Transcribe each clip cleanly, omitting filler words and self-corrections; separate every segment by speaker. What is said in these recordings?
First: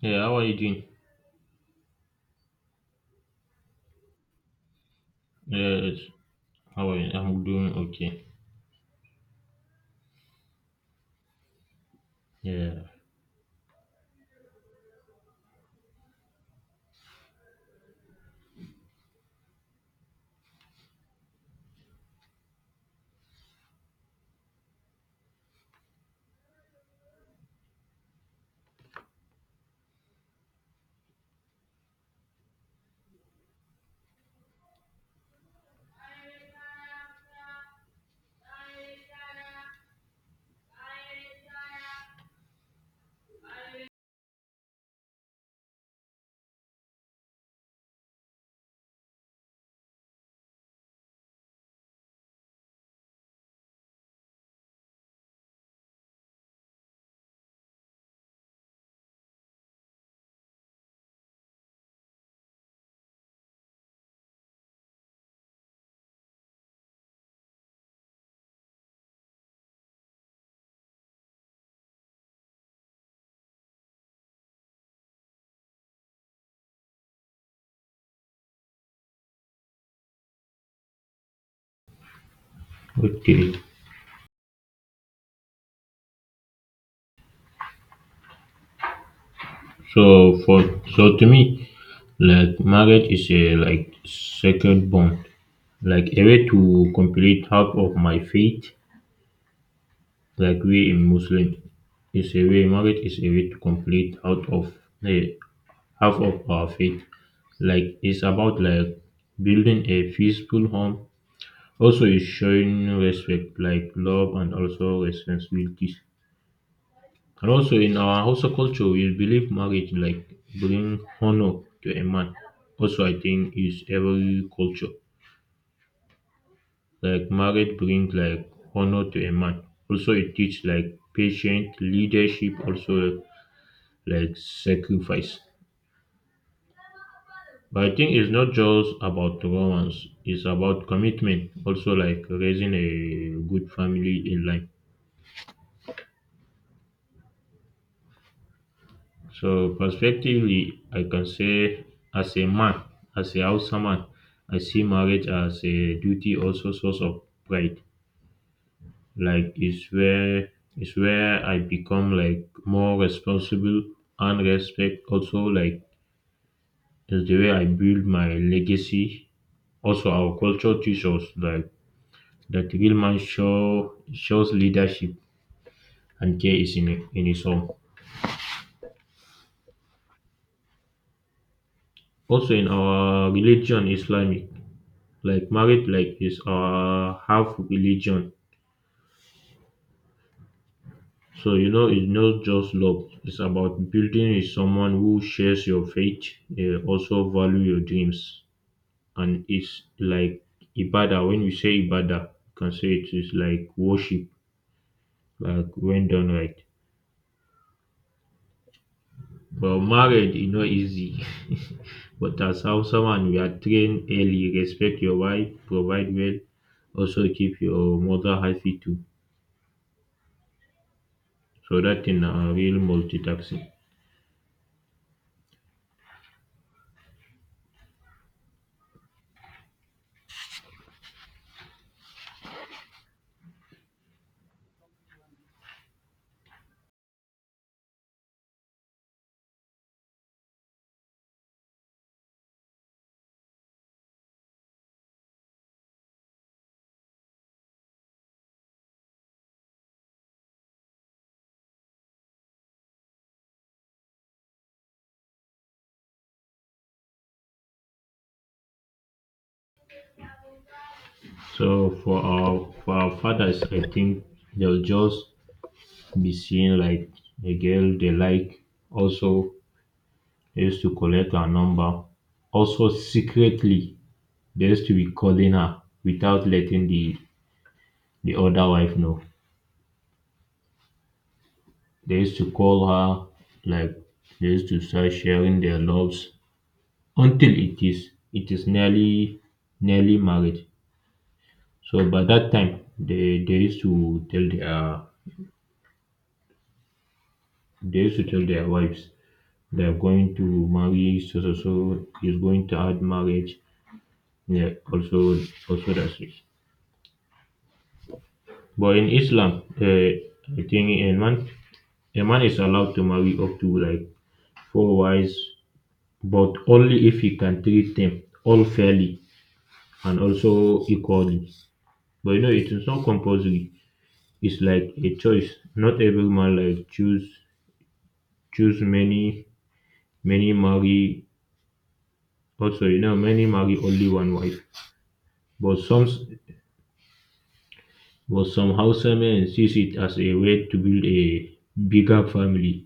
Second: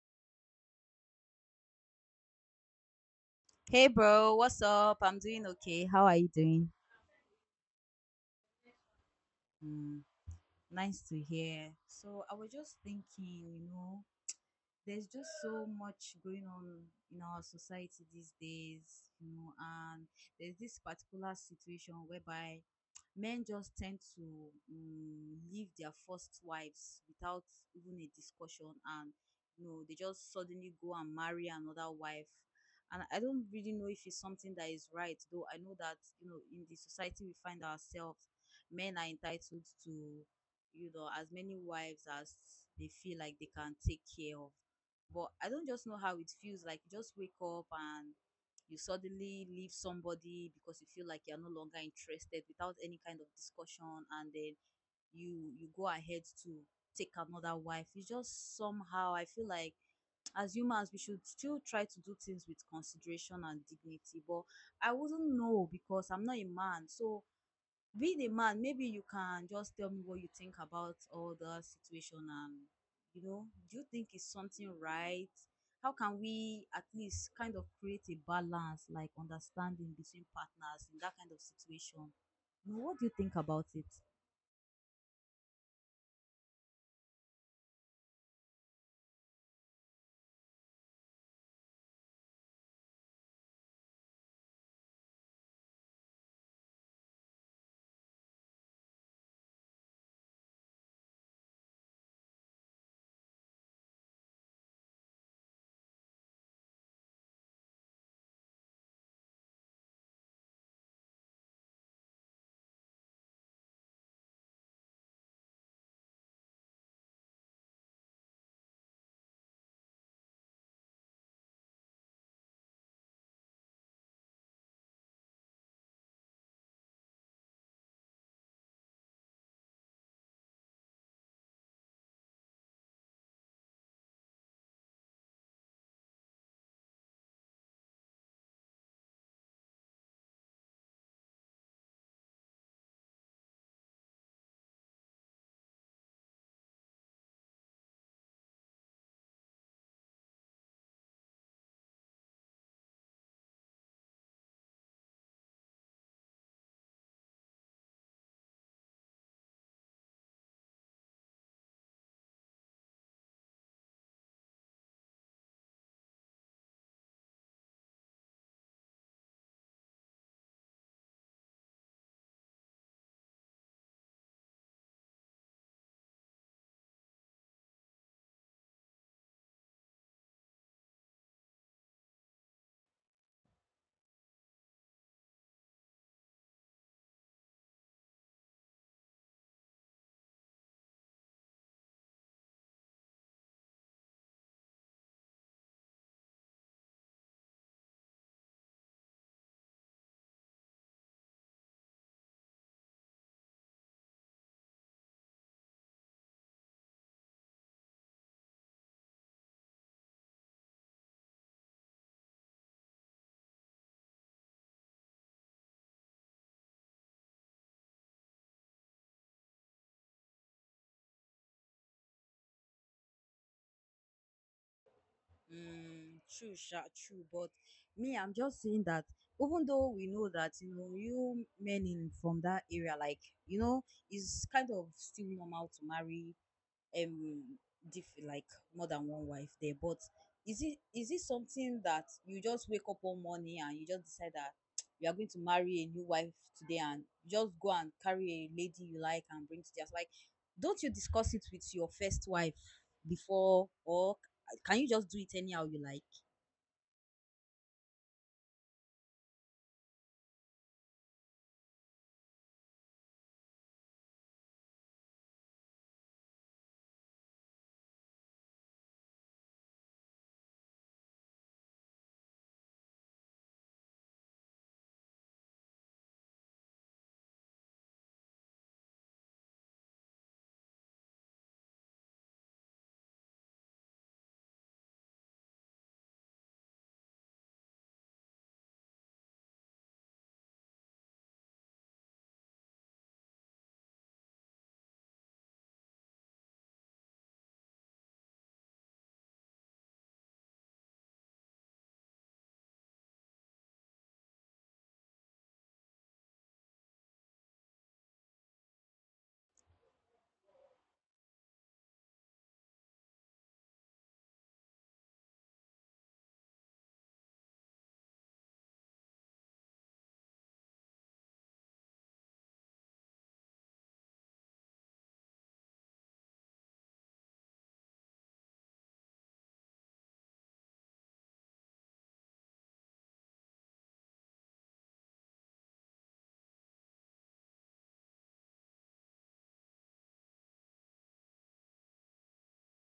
Speaker 1: Yeah, how are you doing?
Speaker 2: Hey bro, what's up? I'm doing okay.
Speaker 1: Yes,
Speaker 2: How are you doing?
Speaker 1: how are you? I'm doing okay.
Speaker 2: Mm, nice to hear. So I was just
Speaker 1: Yeah.
Speaker 2: thinking, you know, there's just so much going on in our society these days, you know, and there's this particular situation whereby men just tend to leave their first wives without even a discussion, and you know they just suddenly go and marry another wife. And I don't really know if it's something that is right, though I know that you know in the society we find ourselves, men are entitled to, you know, as many wives as they feel like they can take care of. But I don't just know how it feels like you just wake up and you suddenly leave somebody because you feel like you're no longer interested without any kind of discussion, and then you go ahead to take another wife. It's just somehow I feel like as humans we should still try to do things with consideration and dignity, but I wouldn't know because I'm not a man. So being a man, maybe you can just tell me what you think about all the situation, and you know, do you think it's something right? How can we at least kind of create a balance, like understanding between partners in that kind of situation? You know, what do you think
Speaker 1: Okay.
Speaker 2: about it?
Speaker 1: So for so to me, marriage is a sacred bond, like a way to complete half of my faith, like we in Muslim. Is a way marriage is a way to complete out of eh, half of our faith. It's about building a peaceful home. Also, it's showing respect, like love and also responsibilities. And also in our Hausa culture, we believe marriage bring honor to a man. Also, I think is every culture marriage bring like honor to a man. Also, it teach like patient leadership. Also, like sacrifice. But I think it's not just about romance. It's about commitment. Also, like raising a good family in life. So prospectively, I can say as a man, as a Hausa man, I see marriage as a duty, also source of pride. Like it's where I become like more responsible and respect, also like it's the way I build my legacy. Also our culture teaches like that real man shows leadership and care is in his home. Also in our religion Islamic, like marriage like is half religion. So you know it's not just love, it's about building with someone who shares your faith, also value your dreams. And it's like ibadah. When you say ibadah, you can say it is like worship, like when done right. But marriage is not easy. But as how someone, we are trained early: respect your wife, provide well, also keep your mother happy too, so that in a real multitasking.
Speaker 2: Mm, true, sha, true. But me, I'm just saying that even though we know that you know you men in from that area, like you know, it's kind of still normal to marry um diff like more than one wife there. But is it something that you just wake up one morning and you just decide that you are going to marry a new wife today, and you just go and carry a lady you like and bring to, just like, don't you discuss it with your first wife before, or can you just do it anyhow you like?
Speaker 1: So for our fathers, I think they'll just be seeing like a girl they like. Also, they used to collect her number. Also, secretly, they used to be calling her without letting the other wife know. They used to call her like they used to start sharing their loves until it is nearly marriage. So by that time, they used to tell their wives they're going to marry so so so he's going to add marriage. Yeah, also, also that's it. But in Islam, I think a man is allowed to marry up to like four wives, but only if he can treat them all fairly and also equally. But you know, it is not compulsory. It's like a choice. Not every man like choose many, many marry. Also, you know, many marry only one wife. but some But some Hausa men sees it as a way to build a bigger family,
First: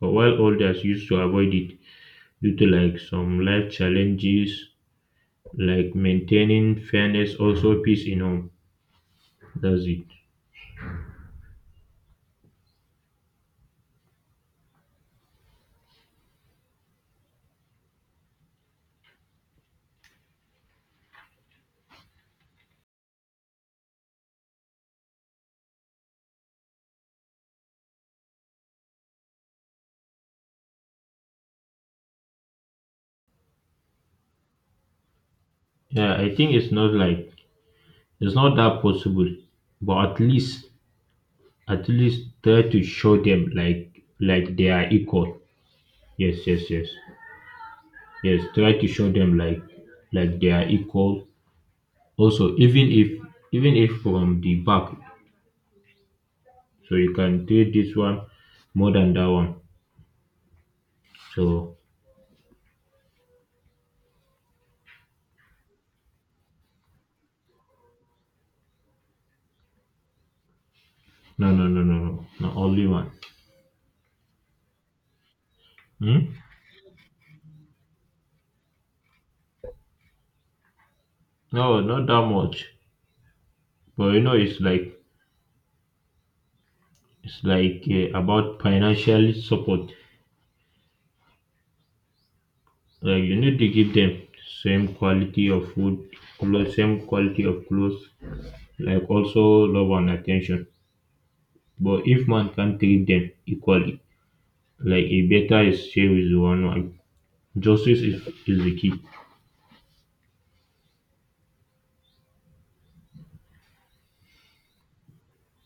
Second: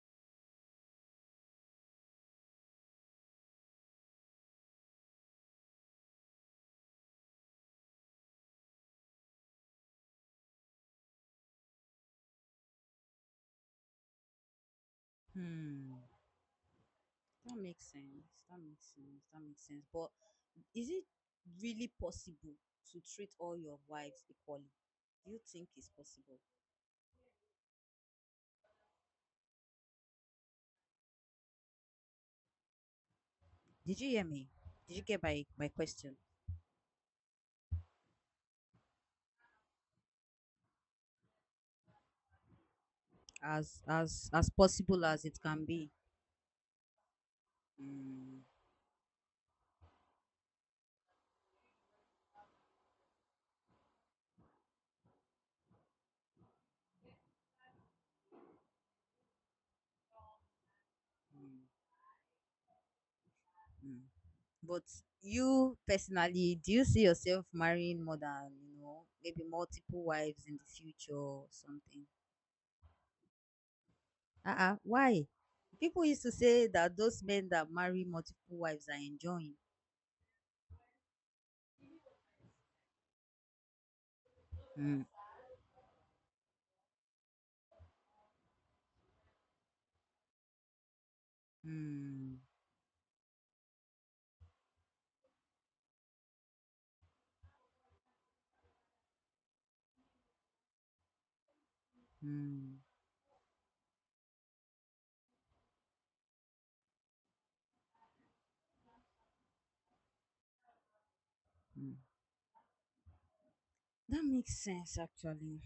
Speaker 1: but while others used to avoid it due to like some life challenges, like maintaining fairness, also peace in home. That's it.
Speaker 2: Hmm, that makes sense, that makes sense. But is it really possible to treat all your wives equally? Do you think it's possible? Did you hear me? Did you get my
Speaker 1: Yeah,
Speaker 2: question?
Speaker 1: I think it's not that possible, but at least try to show them like
Speaker 2: As
Speaker 1: like they are
Speaker 2: possible as
Speaker 1: equal.
Speaker 2: it can be.
Speaker 1: Yes, yes, yes, yes.
Speaker 2: Mm,
Speaker 1: Try to show them like they are equal. Also, even if from the back, so you can take this one more than that one.
Speaker 2: mm,
Speaker 1: So
Speaker 2: mm. But you personally, do you see yourself marrying more than, you know, maybe multiple wives in the future or
Speaker 1: no, no, no, no,
Speaker 2: something?
Speaker 1: no, not only one.
Speaker 2: Uh-uh. Why? People used
Speaker 1: Hmm?
Speaker 2: to say that those men that marry multiple wives are enjoying.
Speaker 1: No, not that much. But you know,
Speaker 2: Mm,
Speaker 1: it's like about financial support.
Speaker 2: mm,
Speaker 1: Like you need to give them same quality of food, clothes, same quality of clothes, like also love and attention. But if man can
Speaker 2: mm,
Speaker 1: treat them equally, like a better is share with one one. Justice is the key.
Speaker 2: mm. That makes sense actually.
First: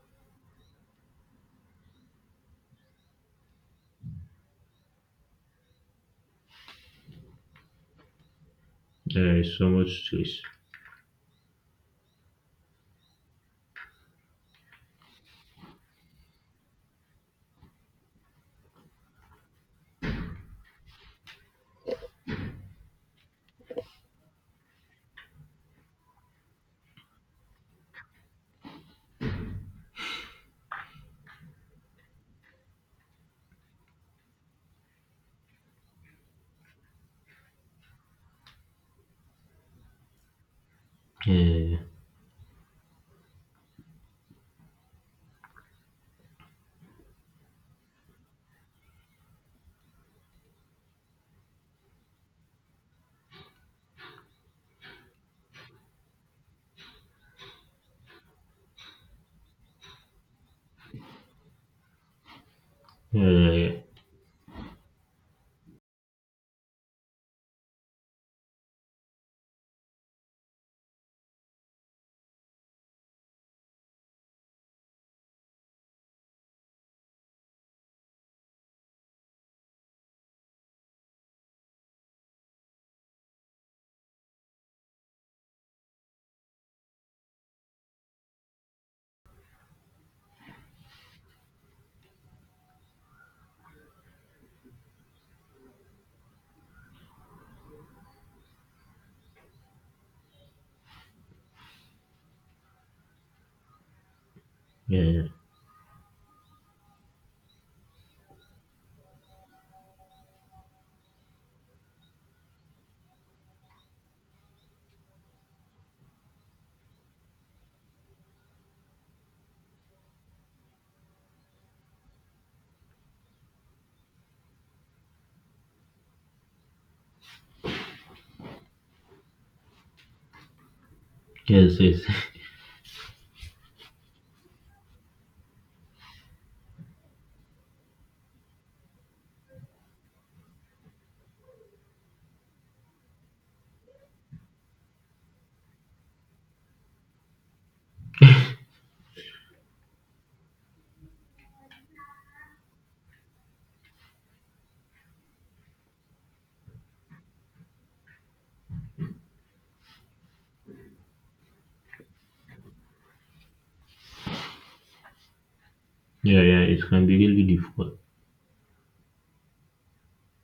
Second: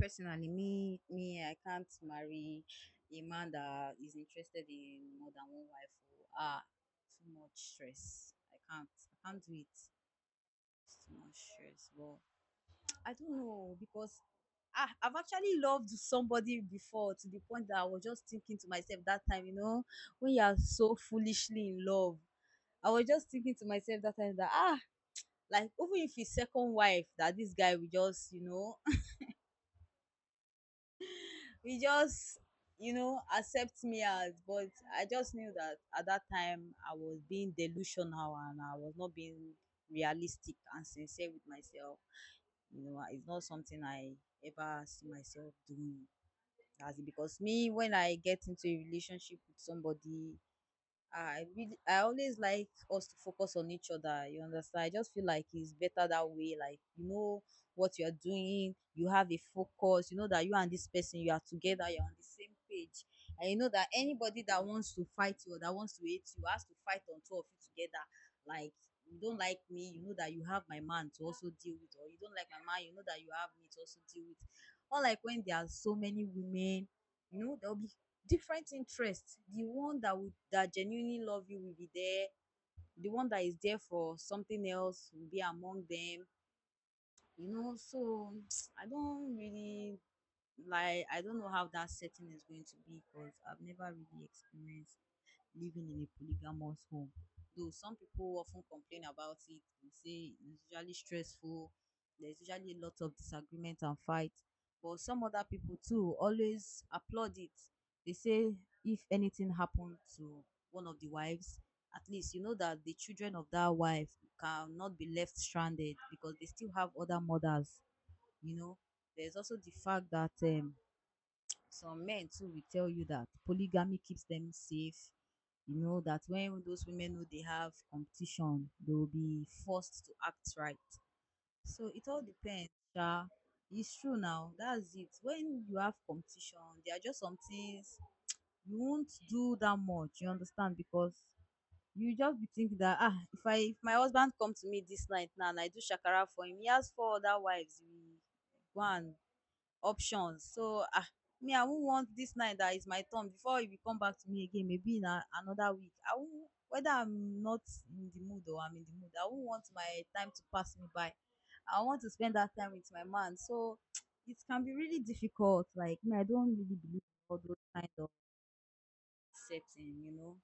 Speaker 2: Personally, me, me, I can't marry a man that is interested in more than one wife. Oh, ah, too much stress. I can't. I
Speaker 1: There
Speaker 2: can't do
Speaker 1: is
Speaker 2: it.
Speaker 1: so
Speaker 2: It's
Speaker 1: much stress.
Speaker 2: too much stress. But I don't know oh, because ah, I've actually loved somebody before to the point that I was just thinking to myself that time, you know, when you are so foolishly in love. I was just thinking to myself that time that ah, like even if it's second wife that this guy will just, you know, he just you know accept me as. But I just knew that at that time I was being delusional and I was not being realistic and sincere with
Speaker 1: Uh,
Speaker 2: myself. You know, it's not something I ever see myself doing, as in, because me, when I get into a relationship with somebody, I really, I always like us to focus on each other. You understand? I just feel like it's better that way. Like, you know what you are doing, you have a focus. You know that you and this person, you are together. You're on the same page, and you know
Speaker 1: uh,
Speaker 2: that anybody that wants to fight you or that wants to hate you has to fight on two of you together. Like, you don't like me, you know that you have my man to also deal with, or you don't like my man, you know that you have me to also deal with. Or like, when there are so many women, you know, there will be different interests. The one that would that genuinely love you will be there. The one that is there for something else will be among them. You know, so I don't really like. I don't know how that setting is going to be because I've never really experienced living in a polygamous home. Though some people often complain about it and say it's usually stressful, there's usually a lot of disagreement and fight. But
Speaker 1: Yeah, yeah.
Speaker 2: some other people too always applaud it. They say if anything happened to one of the wives, at least you know that the children of that wife cannot be left stranded because they still have other mothers, you know. There's also the fact that some men too will tell you that polygamy keeps them safe, you know, that when those women know they have competition, they will be forced to act right.
Speaker 1: Yes,
Speaker 2: So
Speaker 1: yes.
Speaker 2: it all depends. Sha. It's true now. That's it. When you have competition, there are just some things you won't do that much. You understand? Because you just be thinking that ah, if I if my husband come to me this night now and I do shakara for him, he has four other wives. He go and options. So ah, me I won't want this night that is my turn before e go come back to me again maybe na another week. I won't, whether I'm not in the mood or I'm in the mood, I won't want my time to pass me by. I want to spend that time with my man. So it can be really difficult. Like me, I
Speaker 1: Yeah,
Speaker 2: don't
Speaker 1: yeah,
Speaker 2: really
Speaker 1: it
Speaker 2: believe
Speaker 1: can be
Speaker 2: in all
Speaker 1: really
Speaker 2: those kind
Speaker 1: difficult.
Speaker 2: of setting, you know.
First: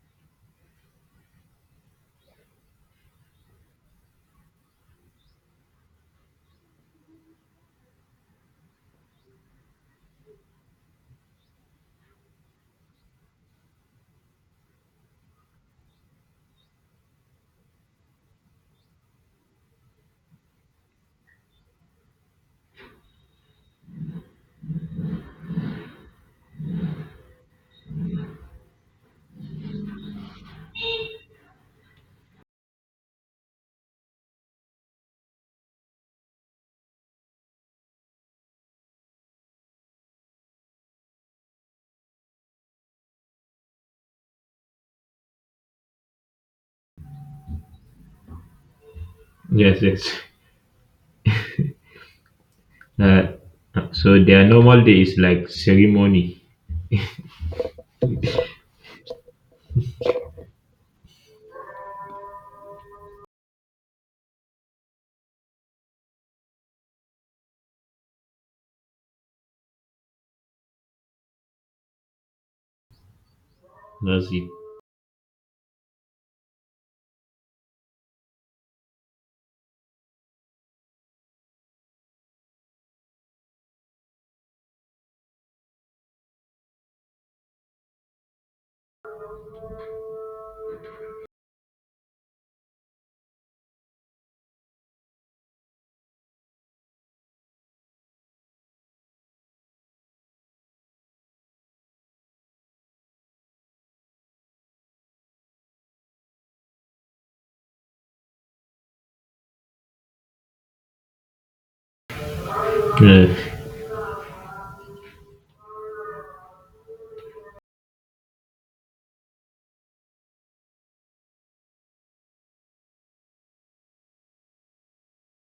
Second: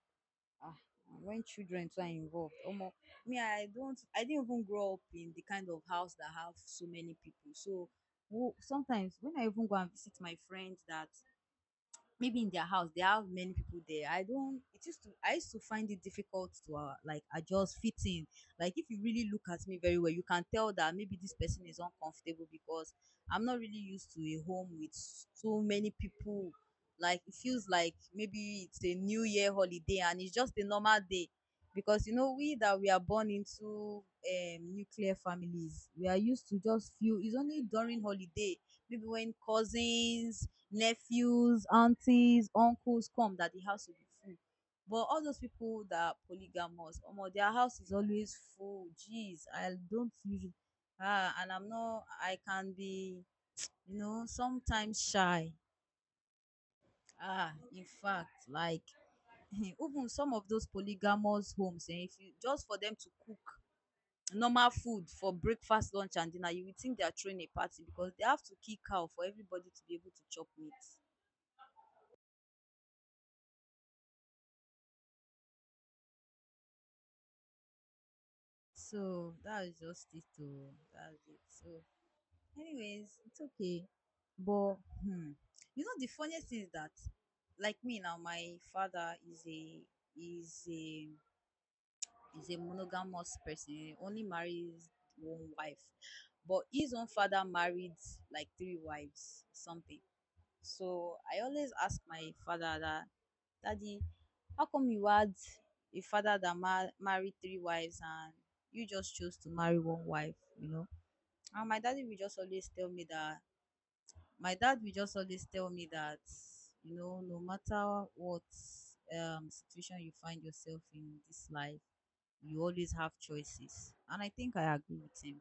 Speaker 2: Ah, and when children too are involved, omo, me I don't I didn't even grow up in the kind of house that have so many people. So sometimes when I even go and visit my friends that maybe in their house they have many people there, I don't, it used to, I used to find it difficult to like adjust fitting. Like, if you really look at me very well, you can tell that maybe this person is uncomfortable because I'm not really used to a home with so many people. Like, it feels like maybe it's a new year holiday and it's just a normal day, because you know we that we are born into nuclear families, we are used to just few. It's only during holiday, maybe when cousins, nephews, aunties, uncles come that the house will be full. But all those people that are polygamous, omo, their house is always full. Jeez, I
Speaker 1: Yes, yes.
Speaker 2: don't usually, ah, and I'm not, I can be,
Speaker 1: Uh,
Speaker 2: you
Speaker 1: so
Speaker 2: know,
Speaker 1: their normal day
Speaker 2: sometimes
Speaker 1: is like
Speaker 2: shy.
Speaker 1: ceremony.
Speaker 2: Ah, in fact, like even some of those polygamous homes, eh, if you just for them to cook normal food for breakfast, lunch, and dinner, you will think they are throwing a party because they have to kill cow for everybody to be able to chop meat.
Speaker 1: That's it.
Speaker 2: So that is just it. Oh, that's it. So, anyways, it's okay. But hmm, you know the funniest thing is that, like me now, my father is a is a is a monogamous person. He only marries one wife, but his own father married like three wives, something. So I always ask my father that, Daddy, how come you had a father that married three wives and you just chose to marry one wife, you know? And my daddy will just always tell me
Speaker 1: Yeah.
Speaker 2: that, my dad will just always tell me that, you know, no matter what situation you find yourself in this life, you always have choices. And I think I agree with him.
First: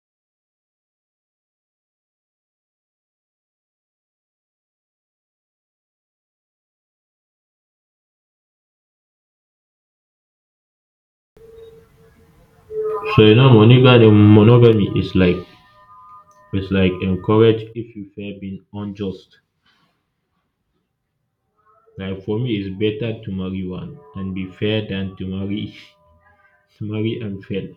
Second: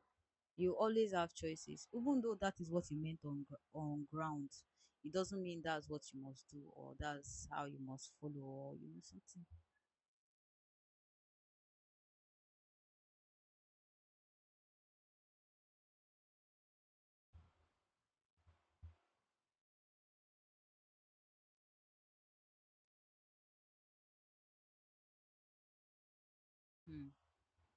Speaker 2: You always have choices. Even though that is what you meant on on ground, it doesn't mean that's what you must do or that's how you must follow, or you know something.
Speaker 1: So you know, monogamy is like it's like encouraged if you fear being unjust. Like for me, it's better to marry one and be fair than to marry to
Speaker 2: Hmm.
Speaker 1: marry and fail.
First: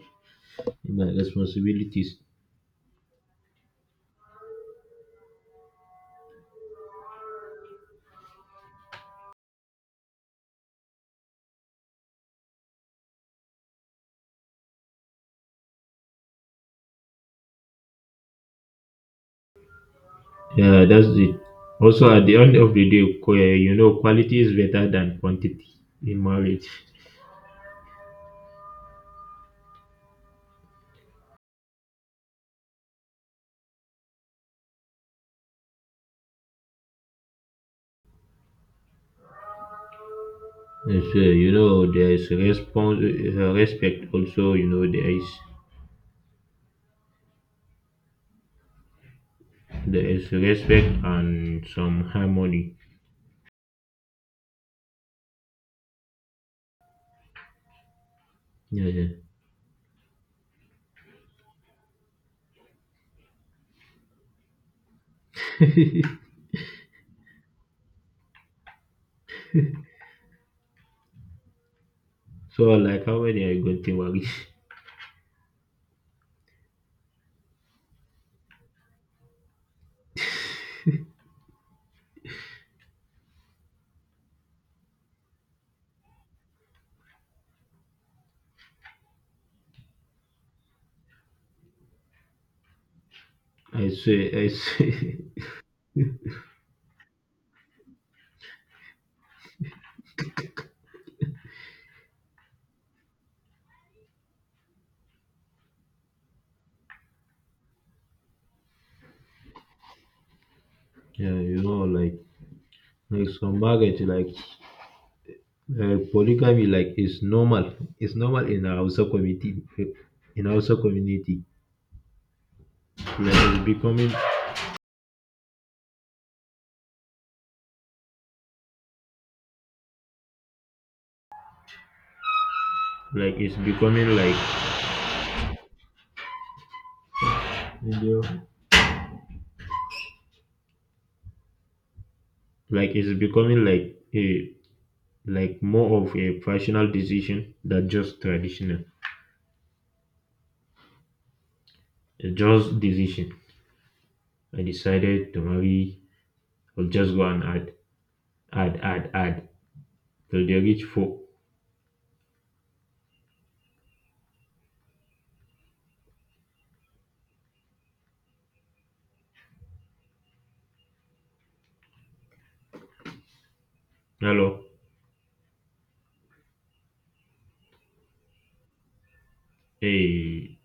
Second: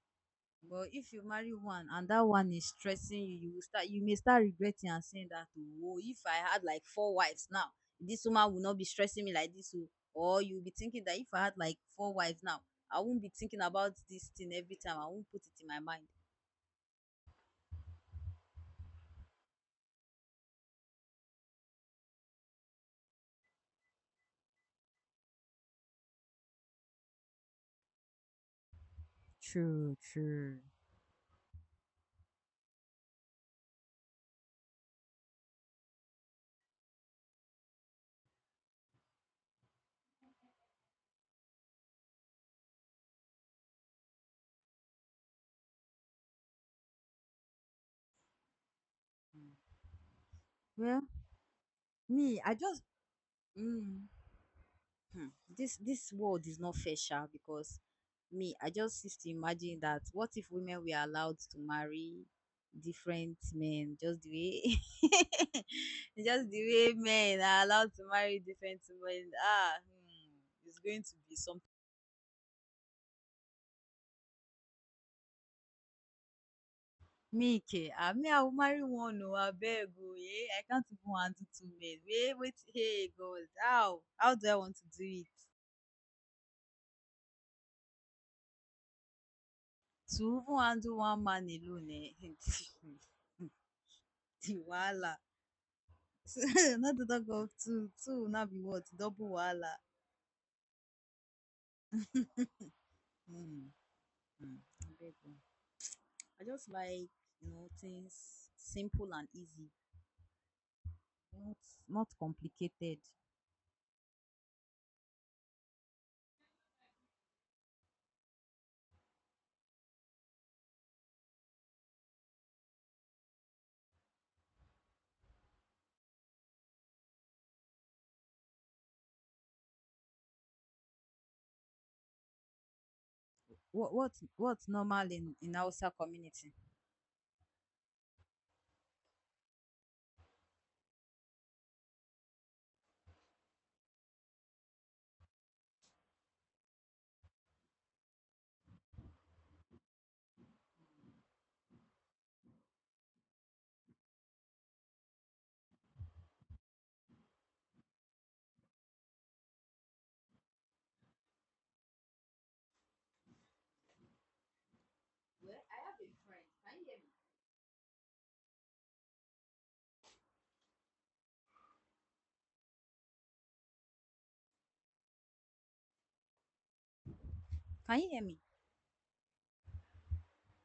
Speaker 2: But
Speaker 1: My
Speaker 2: if you marry one and
Speaker 1: responsibilities.
Speaker 2: that one is stressing you, you will start, you may start regretting and saying that, "Oh, if I had like four wives now, this woman will not be stressing me like this oh." Or you'll be thinking that if I had like four wives now, I won't be thinking about this thing every time, I won't put it in my mind.
Speaker 1: Yeah, that's it. Also, at the end of the day, you know, quality is better than quantity in marriage.
Speaker 2: True, true.
Speaker 1: Yes, you know, there is respect, also, you know,
Speaker 2: Hmm.
Speaker 1: there is respect
Speaker 2: Well,
Speaker 1: and some
Speaker 2: me, I
Speaker 1: harmony.
Speaker 2: just. Mm. Hmm, this world is not fair, sha, because me, I
Speaker 1: Yeah,
Speaker 2: just
Speaker 1: yeah.
Speaker 2: used to imagine that what if women were allowed to marry different men, just the way, just the way men are allowed to marry different women. Ah, hmm, it's going to be something.
Speaker 1: So like how many are you going to marry?
Speaker 2: Me, ke, ah, me, I will marry one. No, I beg, oh, eh, I can't even handle two men. Wait, wait, hey, God, how do I want to do it? To even handle one man alone, eh?
Speaker 1: I say, I
Speaker 2: The wahala
Speaker 1: say.
Speaker 2: no dey talk of two two now be what double wahala. um um Abeg o, I just like, you know, things simple and easy,
Speaker 1: Yeah,
Speaker 2: not
Speaker 1: you know,
Speaker 2: not complicated.
Speaker 1: like some marriage like polygamy like is normal. It's normal in our Hausa community. In our Hausa community. Like it's becoming like it's
Speaker 2: What
Speaker 1: becoming like
Speaker 2: what's normal in hausa community?
Speaker 1: you know, like it's becoming like a like more of a personal decision than just traditional. It's just decision. I decided to marry. I'll just go and add till they reach four.
Speaker 2: Well, I have a friend. Can you hear me?
Speaker 1: Hello.
Speaker 2: Can you hear me?
Speaker 1: Hey.